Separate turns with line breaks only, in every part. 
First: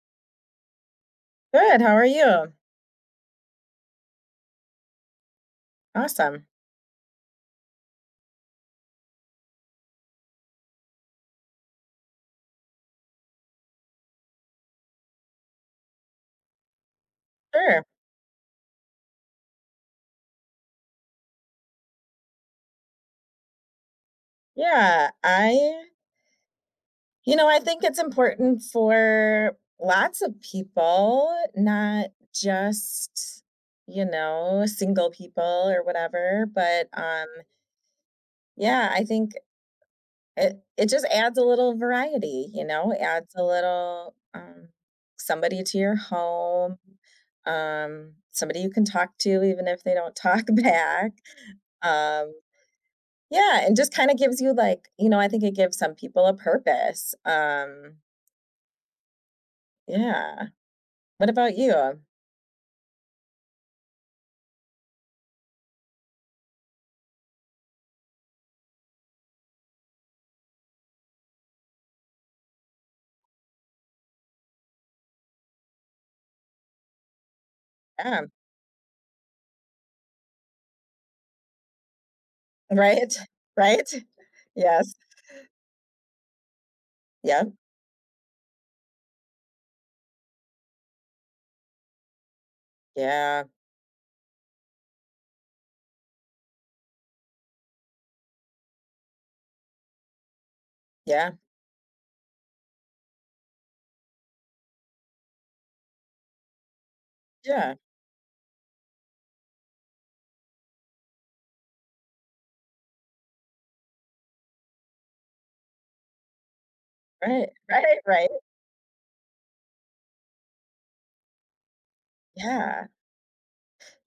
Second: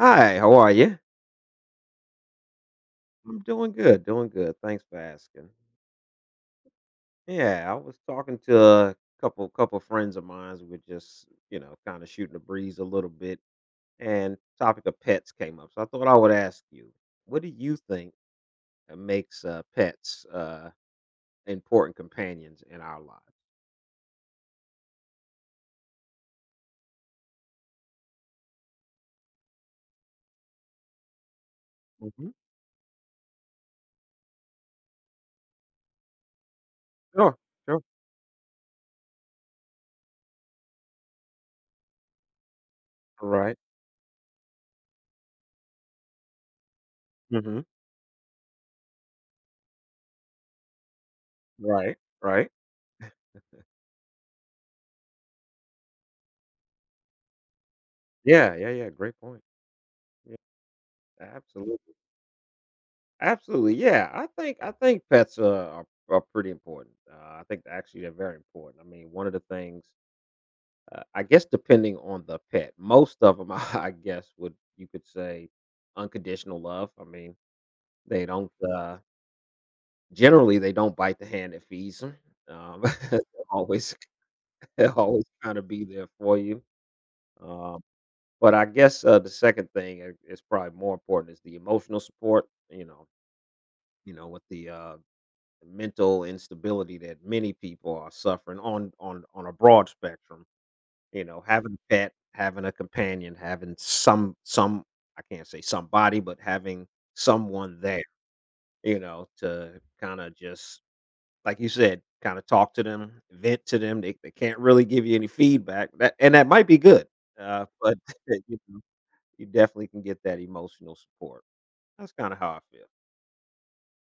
Hi, how are you?
Good, how are you?
I'm doing good, doing good. Thanks for asking.
Awesome.
Yeah, I was talking to a couple friends of mine. We were just, kind of shooting the breeze a little bit, and topic of pets came up. So I thought I would ask you, what do you
Sure.
think makes pets important companions in our lives?
Yeah, I think it's important for lots of people, not
Hmm.
just, single people or whatever, but,
Sure, sure.
yeah, I think it just adds a little variety, you know? It adds a
Right.
little, somebody to your home,
Hmm.
somebody you can talk to even if they don't talk back,
Right.
um
Right.
Yeah, and just kinda gives you, like I think it gives some people a purpose,
Yeah. Yeah. Yeah. Great point. Yeah.
yeah. What about
Absolutely.
you?
Absolutely, yeah. I think pets are pretty important. I think they're very important. I mean, one of the things I guess depending on the pet, most of them I guess would you could say unconditional love. I mean,
Yeah,
they don't generally they don't bite the hand that feeds them. Um,
right?
they're
Right?
always they're
Yes.
always kind of be there for you.
Yep.
Um, but I guess the second thing is probably more important is the emotional support. You know,
Yeah.
with the the mental instability that many people are suffering on a broad spectrum. You
Yeah.
know, having a pet, having a companion, having some I can't say somebody, but having
Yeah.
someone there, to kind of just like you said, kind of talk to them, vent to them. They can't really give you any feedback, that, and that might be good,
Right.
but
Right, right.
you, know, you definitely can get that emotional support. That's kind of how I feel.
Yeah.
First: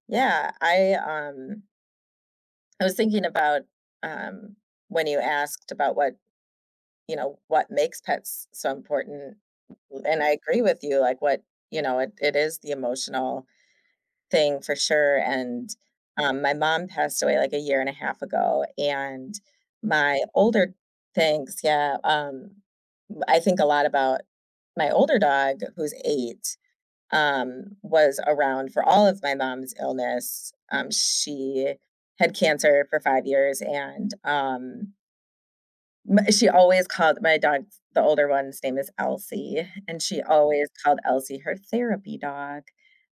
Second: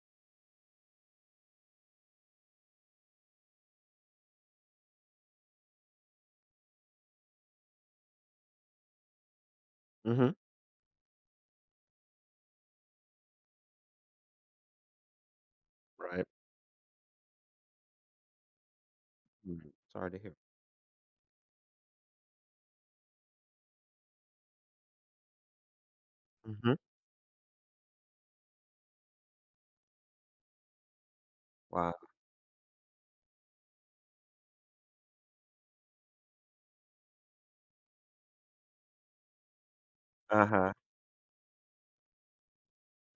Yeah, I was thinking about, um, when you asked about what makes pets so important, and I
Hmm.
agree with you, like, it is the emotional thing for sure, and,
Right.
my mom passed away, like, a year and a half ago. And
Mhm. Sorry to
my
hear.
older Thanks, yeah, I think a lot about my older dog, who's 8,
Hmm.
was around for all of my mom's illness. She
Wow.
had cancer for 5 years, and, m she always called my dog, the older one's name is Elsie, and she
Uh
always
huh.
called Elsie her therapy dog.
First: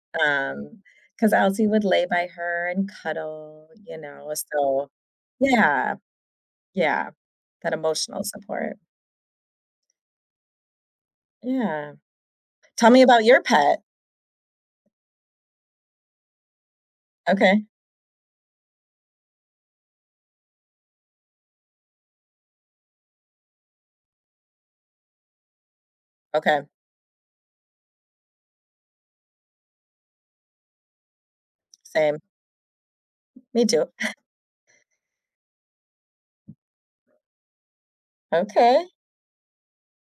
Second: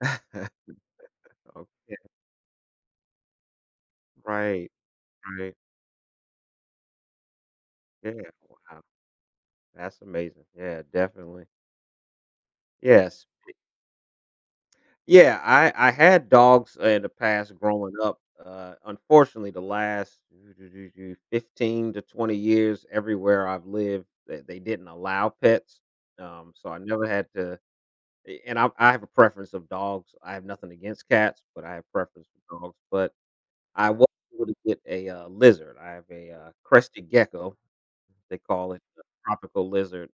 Um, because Elsie would
Okay.
lay by her and cuddle, you know,
Right,
so.
right.
Yeah, yeah, that
Yeah,
emotional support.
wow. That's amazing. Yeah, definitely.
Yeah. Tell me
Yes.
about your pet.
Yeah, I had dogs in the past
Okay,
growing up. Unfortunately, the last 15 to 20 years, everywhere I've lived, they didn't allow pets. Um,
okay,
so I never had to. And I have a preference of dogs. I have nothing against cats, but I have
same.
preference for dogs. But
Me too.
I was able to get a lizard. I have a crested gecko. They call it
Okay,
the tropical lizard.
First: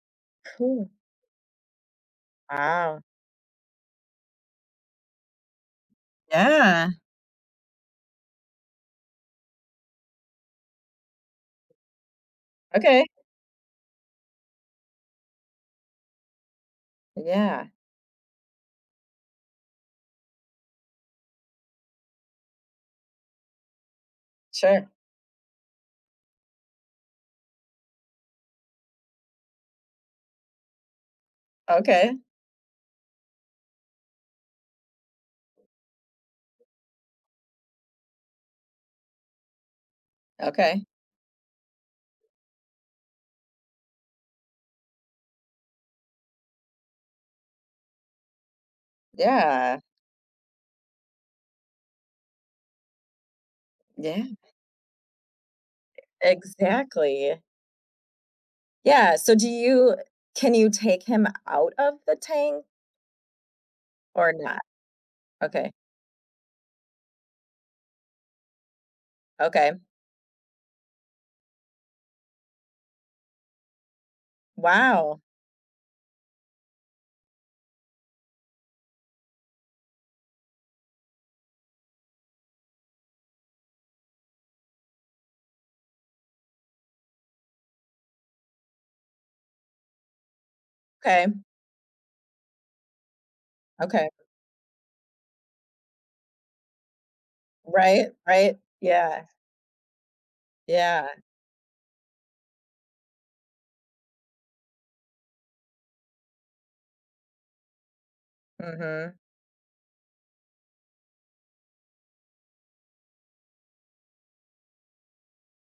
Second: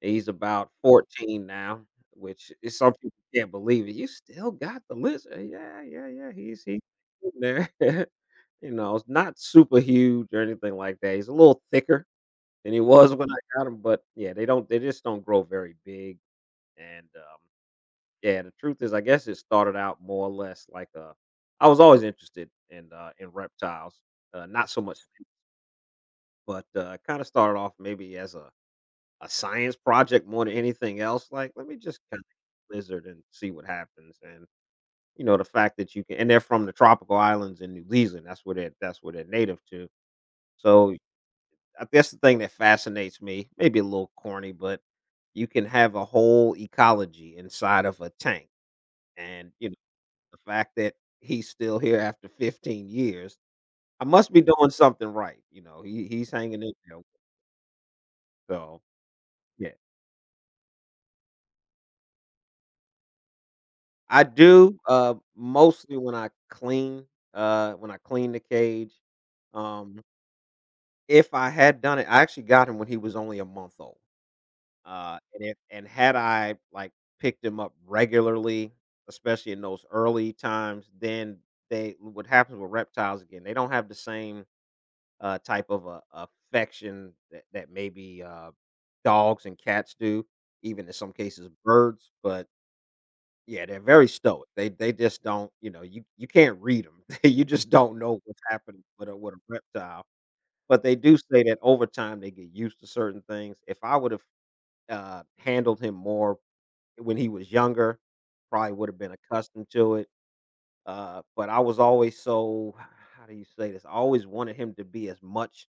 He's about
cool.
14 now, which is some
Wow.
people can't believe it. You still got the lizard. Yeah, yeah, yeah. He's
Yeah.
in there. You know, it's not super huge or anything like that. He's a little thicker than he
Okay.
was when I got him, but yeah, they just don't grow very big. And
Yeah,
yeah, the truth is I guess it started out more or less like a I was always interested in in reptiles. Not so
sure.
much, but kind of started off maybe as a science project more than anything else, like, let me just
Okay,
kinda lizard and see what happens, and, you know, the fact that you can and they're from the tropical islands in New Zealand, that's where they're native to,
okay.
so, I guess the thing that fascinates me, maybe a little corny, but you can have a whole ecology inside of a tank, and, you know,
Yeah,
the fact that he's still here after 15 years, I
yeah,
must be doing something right, you know, he's hanging in there,
exactly.
so,
Yeah, so do
yeah.
you can you take him out of the tank
I
or not?
do,
Okay,
mostly when I clean the cage.
okay.
Um, if I had done it I actually got him when he was only a month old,
Wow.
and if and had I, like, picked him up regularly, especially in those early times, then they what happens with reptiles again, they don't have the same, type of a affection that maybe, dogs and cats do, even in some
Okay.
cases, birds, but yeah, they're very
Okay.
stoic. They just don't, you know, you can't read them. You just don't
Right,
know what's
right.
happening with a
Yeah,
with a reptile. But they
yeah,
do say that over time, they get used to certain things. If I would've, handled him more when he was younger, probably would've been
mhm.
accustomed to it, but I was always so how do you say this? I always wanted him to be as much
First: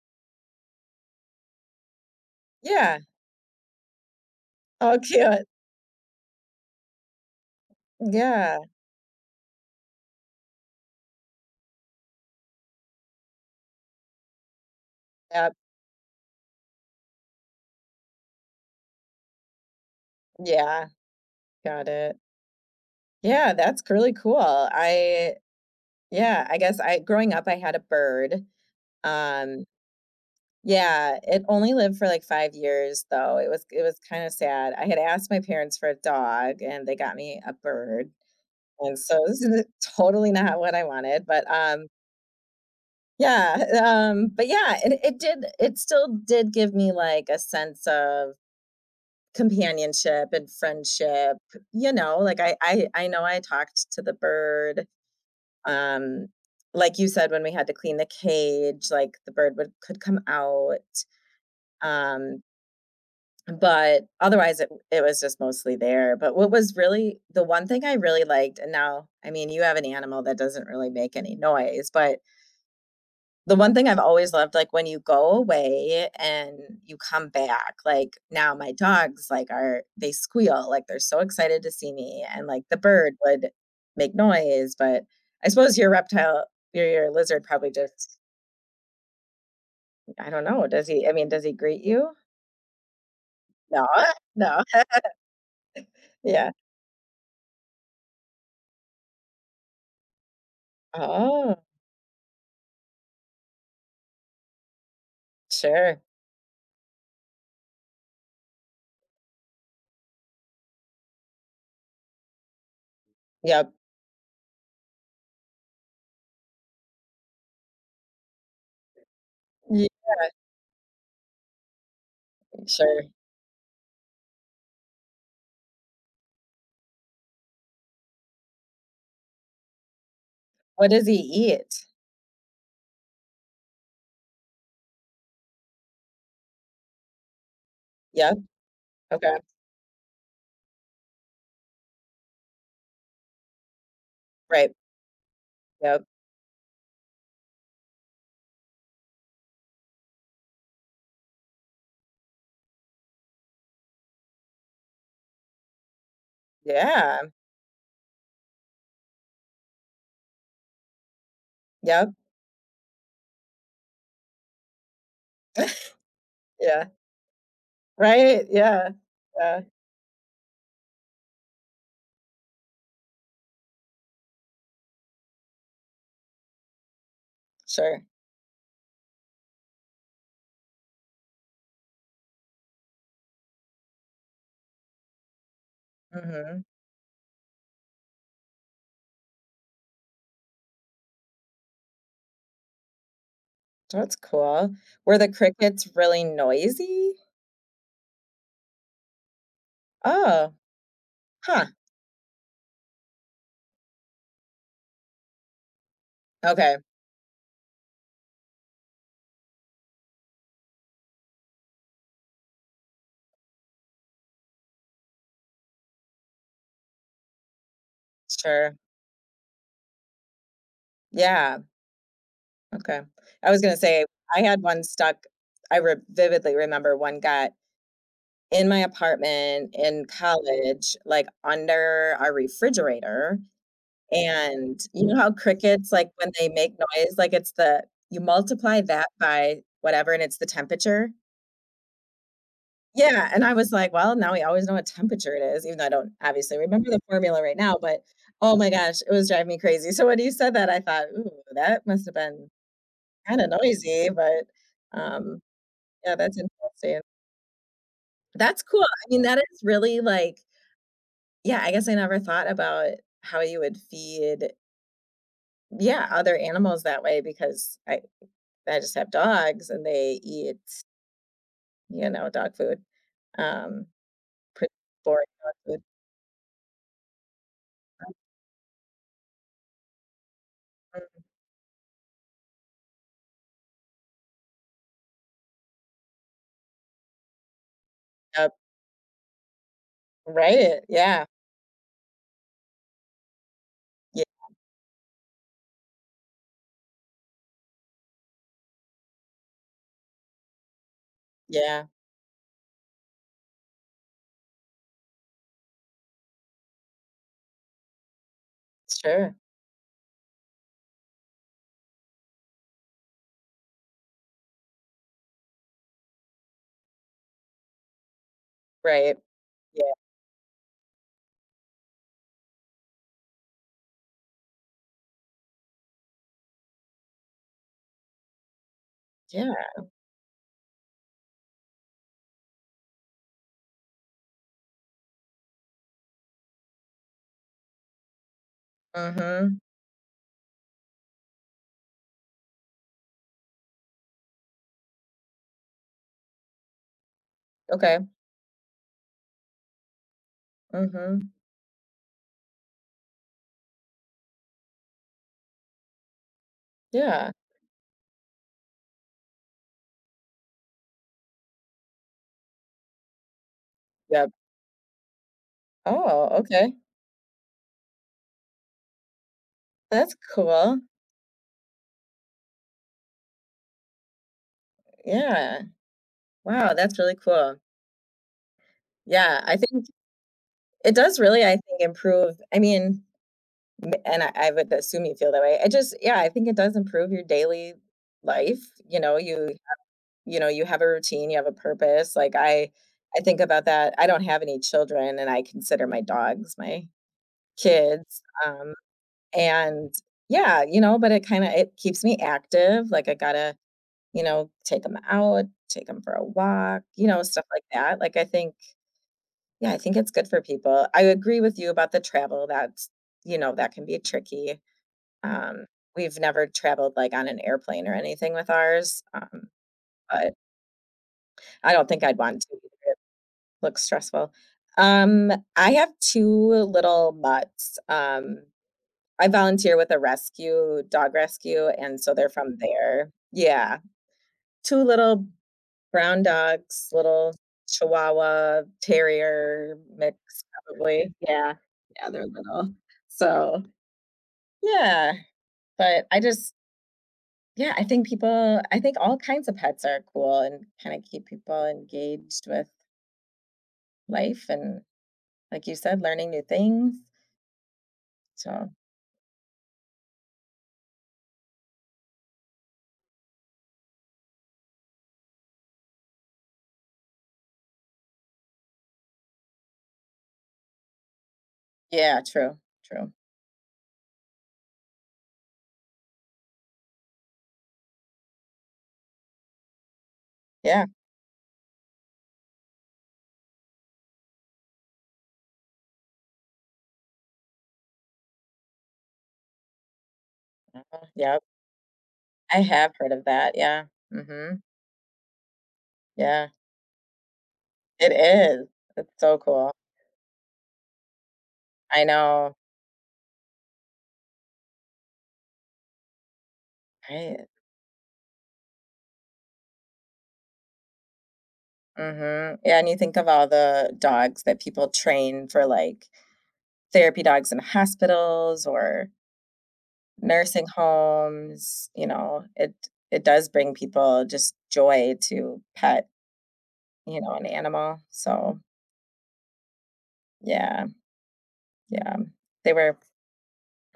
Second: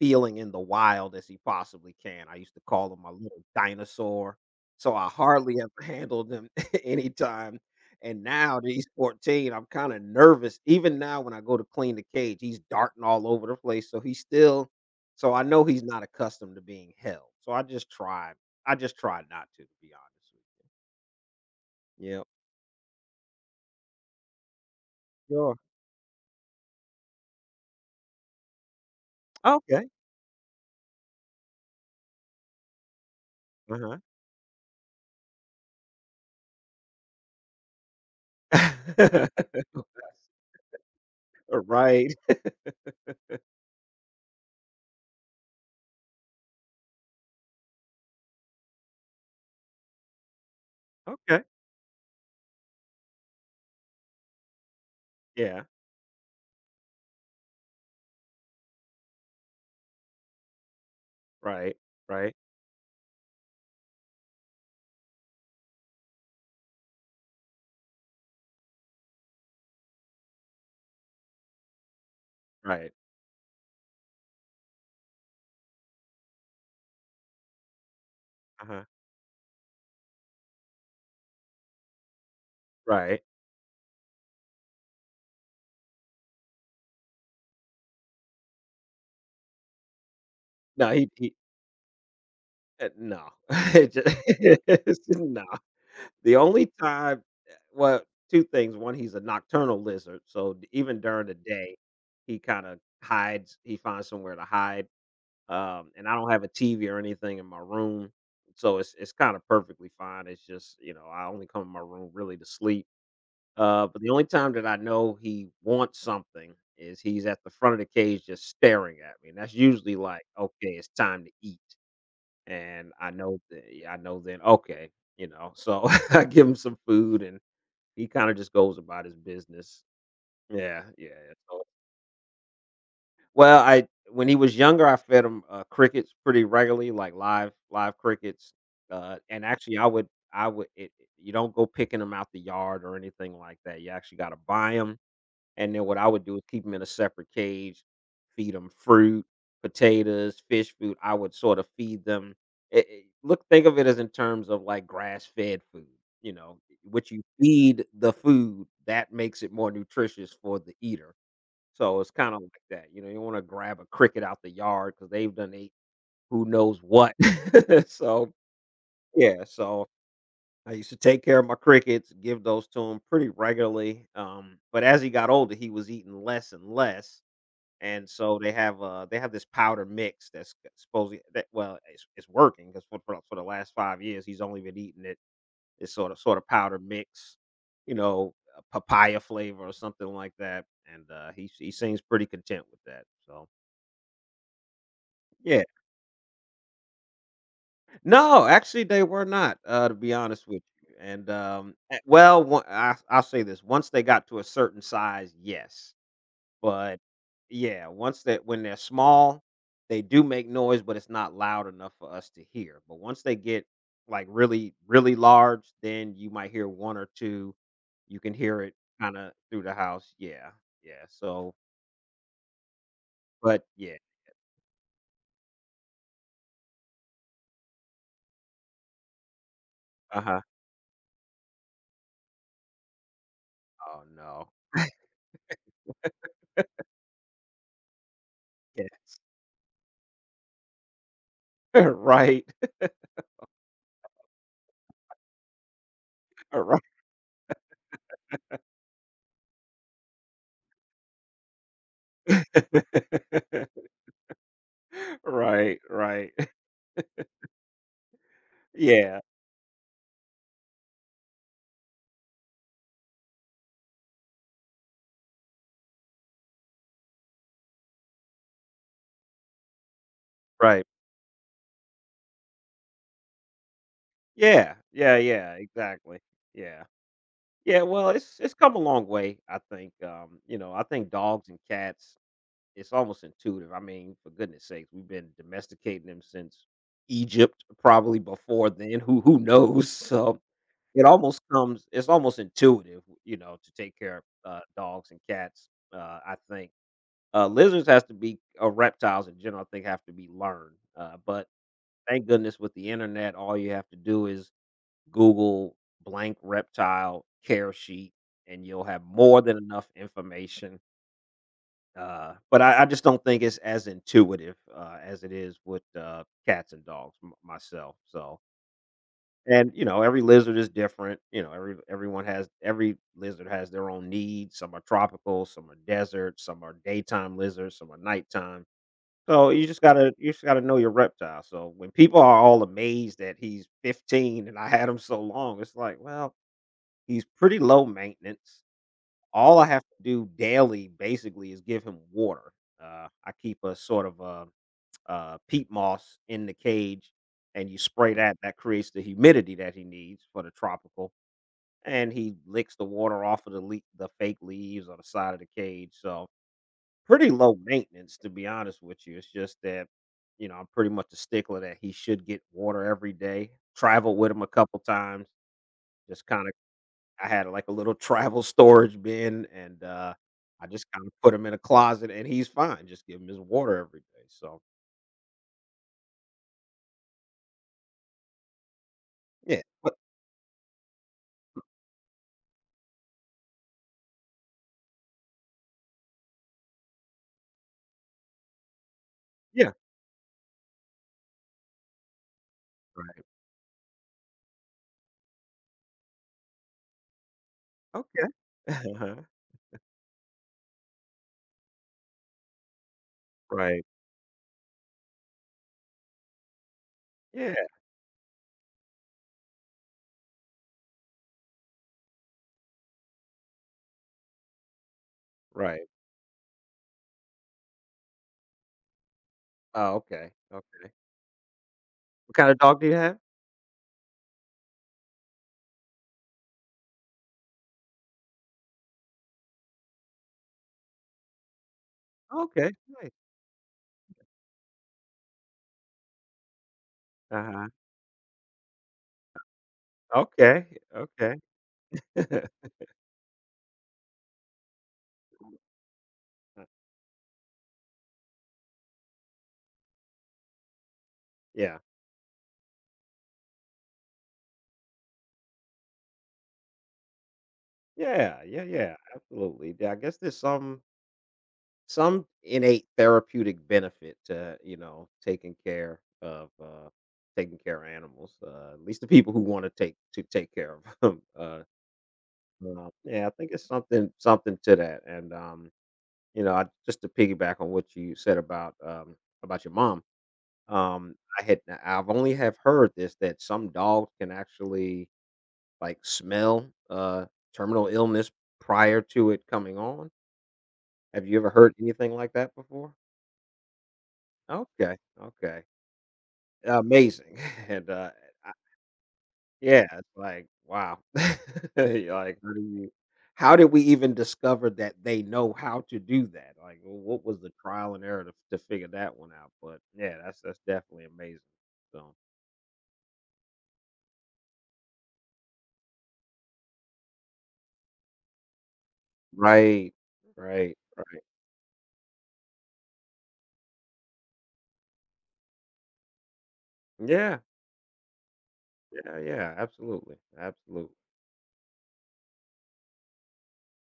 feeling in the wild as he possibly can. I used to call
Yeah.
him my little dinosaur, so
Oh,
I
cute.
hardly ever handled him anytime. And
Yeah.
now that he's 14, I'm kind of nervous. Even now, when I go to clean the cage, he's darting all over the place. So he's still, so I
Yep.
know he's not accustomed to being held. So I just try not to, to be honest
Yeah, got
with you.
it.
Yeah.
Yeah, that's really cool. I
Sure.
Yeah, I guess I growing up, I had a bird. Um,
Okay.
yeah, it only lived for, like, 5 years, though. It was
Uh
kinda sad. I had asked my parents for a dog, and they got me a bird, and so
huh.
this is totally not what I wanted, but, um
Right.
Yeah, but yeah, it did it still did give me, like, a sense of companionship and friendship,
Okay.
you know, like, I know I talked to the bird,
Yeah.
um, like you said, when we had to clean the cage, like, the bird would could come out,
Right. Right.
um, but otherwise, it was just mostly there, but what was really the one thing I really liked and now I mean, you have an animal that doesn't really make any noise, but
Right.
the one thing I've always loved, like when you go away and you come back, like now
Uh
my
huh.
dogs like are they squeal, like they're so excited to see me. And like the bird
Right.
would make noise, but I suppose your lizard probably just I don't know, does
No,
he I mean,
he
does he greet you?
no.
No,
It ju
no.
it's just no. The
Yeah.
only time well, 2 things. 1, he's a nocturnal lizard, so d even during the
Oh,
day, he finds somewhere to hide,
sure.
and I don't have a TV or anything in my room, so it's kinda perfectly fine. It's just, I only come in my room really to sleep,
Yep.
but the only time that I know he wants something is he's at the front of the cage just staring at me, and that's
Ye
usually like, "Okay, it's time to eat." And I
sure.
know that yeah, I know then, okay, so I give him some food and he kinda just goes about his business. Yeah,
What does
yeah,
he
yeah. so
eat?
well, I When he was younger, I fed him, crickets pretty regularly, like live
Yep.
crickets,
Okay.
and actually I would it you don't go picking them out the yard or anything like that. You actually gotta buy
Right.
buy them. And then what
Yep.
I would do is keep them in a separate cage, feed them fruit, potatoes, fish food. I would sort of feed them it it look think of it as in terms of, like, grass-fed food, you know, what
Yeah.
you feed the food, that makes it more nutritious for the eater. So it's
Yep.
kinda like that, you know, you wanna grab a cricket out the yard because 'cause they've done ate who knows
Yeah.
what. So,
Right. Yeah.
yeah,
Yeah.
so I used to take care of my crickets, give those to him pretty regularly. But as he got older, he was eating less and less,
Sure.
and so they have this powder mix that's supposedly that well it's working because for the last 5 years he's only been eating it this sort of
Mhm.
powder mix, you know, a papaya flavor or something like that, and he seems pretty content with that. So
That's cool. Were the
yeah,
crickets really noisy?
no, actually, they were not, to be honest
Oh,
with you, and,
huh.
well, one I'll say this, once they got to a certain size, yes,
Okay.
but yeah, once that when they're small, they do make noise, but it's not loud enough for us to hear, but once they get, like, really, really large, then you might hear 1 or 2, you can hear it
Sure.
kinda through the house, yeah, yeah, so
Yeah. Okay. I was
but
gonna
yeah,
say I had one stuck. I re vividly remember one got in my apartment in
uh-huh,
college, like under our refrigerator.
oh no,
And you know how crickets, like when they make noise, like it's the you multiply that by whatever and it's the temperature.
yeah, right,
Yeah, and I was like, "Well, now we always know what temperature it is," even though I don't obviously
right.
remember the formula right now, but oh my gosh, it was driving me crazy. So when you said that, I thought, "Ooh, that must have been kinda noisy," but, um,
Right,
yeah,
right.
that's interesting. That's cool. I
Yeah,
mean, that is really, like yeah, I guess I never thought about how you would feed yeah, other animals that way because I just have dogs and they eat,
right.
dog food, um, pretty
Yeah, yeah,
boring
yeah,
dog food.
exactly. Yeah. Yeah, well, it's come a long way, I think, I think
Mm,
dogs and cats, it's almost intuitive. I mean, for goodness sakes, we've been domesticating them since Egypt, probably
yep,
before then, who knows? So,
right, yeah.
it's almost intuitive, you know, to take care of,
Yeah.
dogs and cats, I think. Lizards has to be or reptiles in general, I think have to be learned, but
Yeah,
thank goodness with the internet, all you have to do is Google blank reptile care sheet, and you'll have
sure,
more than enough information. But I just don't think it's as intuitive as it is with cats and dogs myself. So,
right.
and you
Yeah,
know, every lizard is different. You know, every lizard has their own needs. Some are tropical, some are desert, some are daytime lizards, some are nighttime. So
yeah,
you just gotta know your reptile. So when people are all amazed that he's 15 and I had him so long, it's like, well, he's pretty low maintenance. All
mhm,
I have to do daily basically is give him water. I keep a sort of peat moss in the cage, and you
okay,
spray that. That creates the humidity that he needs for the tropical,
mhm,
and he licks the water off of the the fake leaves on the side of the cage. So pretty
yeah,
low maintenance, to be honest with you. It's just that, you know, I'm pretty much a stickler that he should get water every day. Traveled with
yep.
him a couple times. Just
Oh,
kind of,
okay,
I had like a little travel storage bin, and
that's
I
cool,
just kind of put him in a closet, and he's fine. Just give him his water every day. So
yeah. Wow, that's really cool. Yeah, I
yeah,
think
but
it does really, I think, improve I mean, m and I would assume you feel that way. I just, yeah, I think it does improve your daily life, you know,
yeah,
you have a routine, you have a purpose, like, I
right,
think about that I don't have any children, and I consider my dogs my kids,
okay,
um
uh-huh.
And yeah, you know, but it keeps me active, like, I gotta,
Right,
you know, take them out, take them for a walk, you know, stuff
yeah,
like that. Like, I think it's good for people. I agree with you about the travel, that can be tricky. Um,
right.
we've never traveled, like, on an airplane or anything with ours,
Oh, okay,
but
okay.
I don't think I'd
What
want
kind
to.
of dog do you have?
Looks stressful. I have two little mutts, I volunteer with a rescue dog rescue, and so they're from
Okay,
there.
nice.
Yeah. two little brown dogs, little
Uh huh.
Chihuahua, terrier mix,
Okay,
probably.
okay.
Yeah. Yeah, they're little. So, yeah, but I just, yeah, I think all kinds of pets are cool and kinda keep people
Yeah.
engaged with life and, like you said, learning new things.
Yeah, yeah,
So
yeah, absolutely. Yeah, I guess there's some innate therapeutic benefit to, you know, taking care of animals. At least the people who want to take care of them.
yeah, true, true.
Yeah, I think it's something to that. And I just to piggyback on what you said about your mom.
Yeah.
I've only have heard this that some dogs can actually like smell terminal illness prior to it coming on. Have you
Yeah.
ever heard anything like that
I
before?
have heard of that, yeah. Mhm.
Okay, okay.
Yeah,
Amazing, and,
it
I
is. It's so cool.
yeah, it's like, wow.
I
You're like, how
know,
do you how did we even discover that they know how to do that? Like, w what was
right?
the trial and error to figure that one out? But, yeah, that's definitely amazing, so
Mhm. Yeah, and you think of all the dogs that people train for, like, therapy dogs in hospitals or
right,
nursing
right, right.
homes, you know, it does bring people just joy to pet,
Yeah,
an animal, so,
yeah, yeah, absolutely,
yeah,
absolutely.
yeah. They were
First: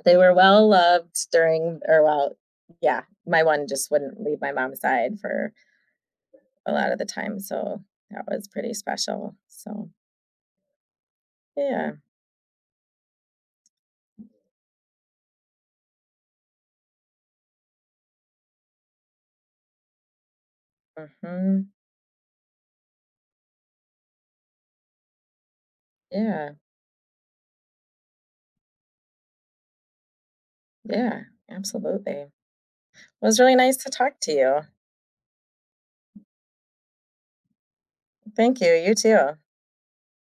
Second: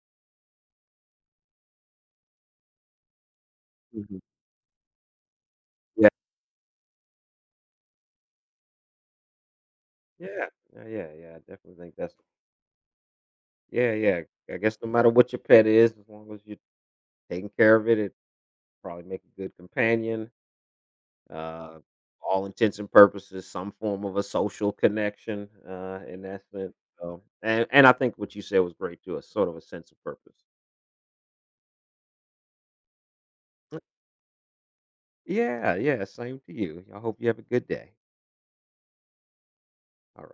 they were well loved during, or well, yeah, my one just
Mhm.
wouldn't leave my mom's side for
Yeah,
a lot of the time, so that was pretty special. So,
yeah, yeah, yeah, yeah, I definitely
yeah.
think that's yeah, yeah, I guess no matter what your pet is, as long as you taking care of it, it probably make a good companion.
Mhm.
Uh, all intents and purposes, some form of a social connection in that
Yeah.
sense. So, and I think what you said was great too. A sort of a sense of purpose.
Yeah, absolutely. It was really nice to talk to you.
Yeah, yeah. Same to you. I hope you have a good day.
Thank you, you too.
All right.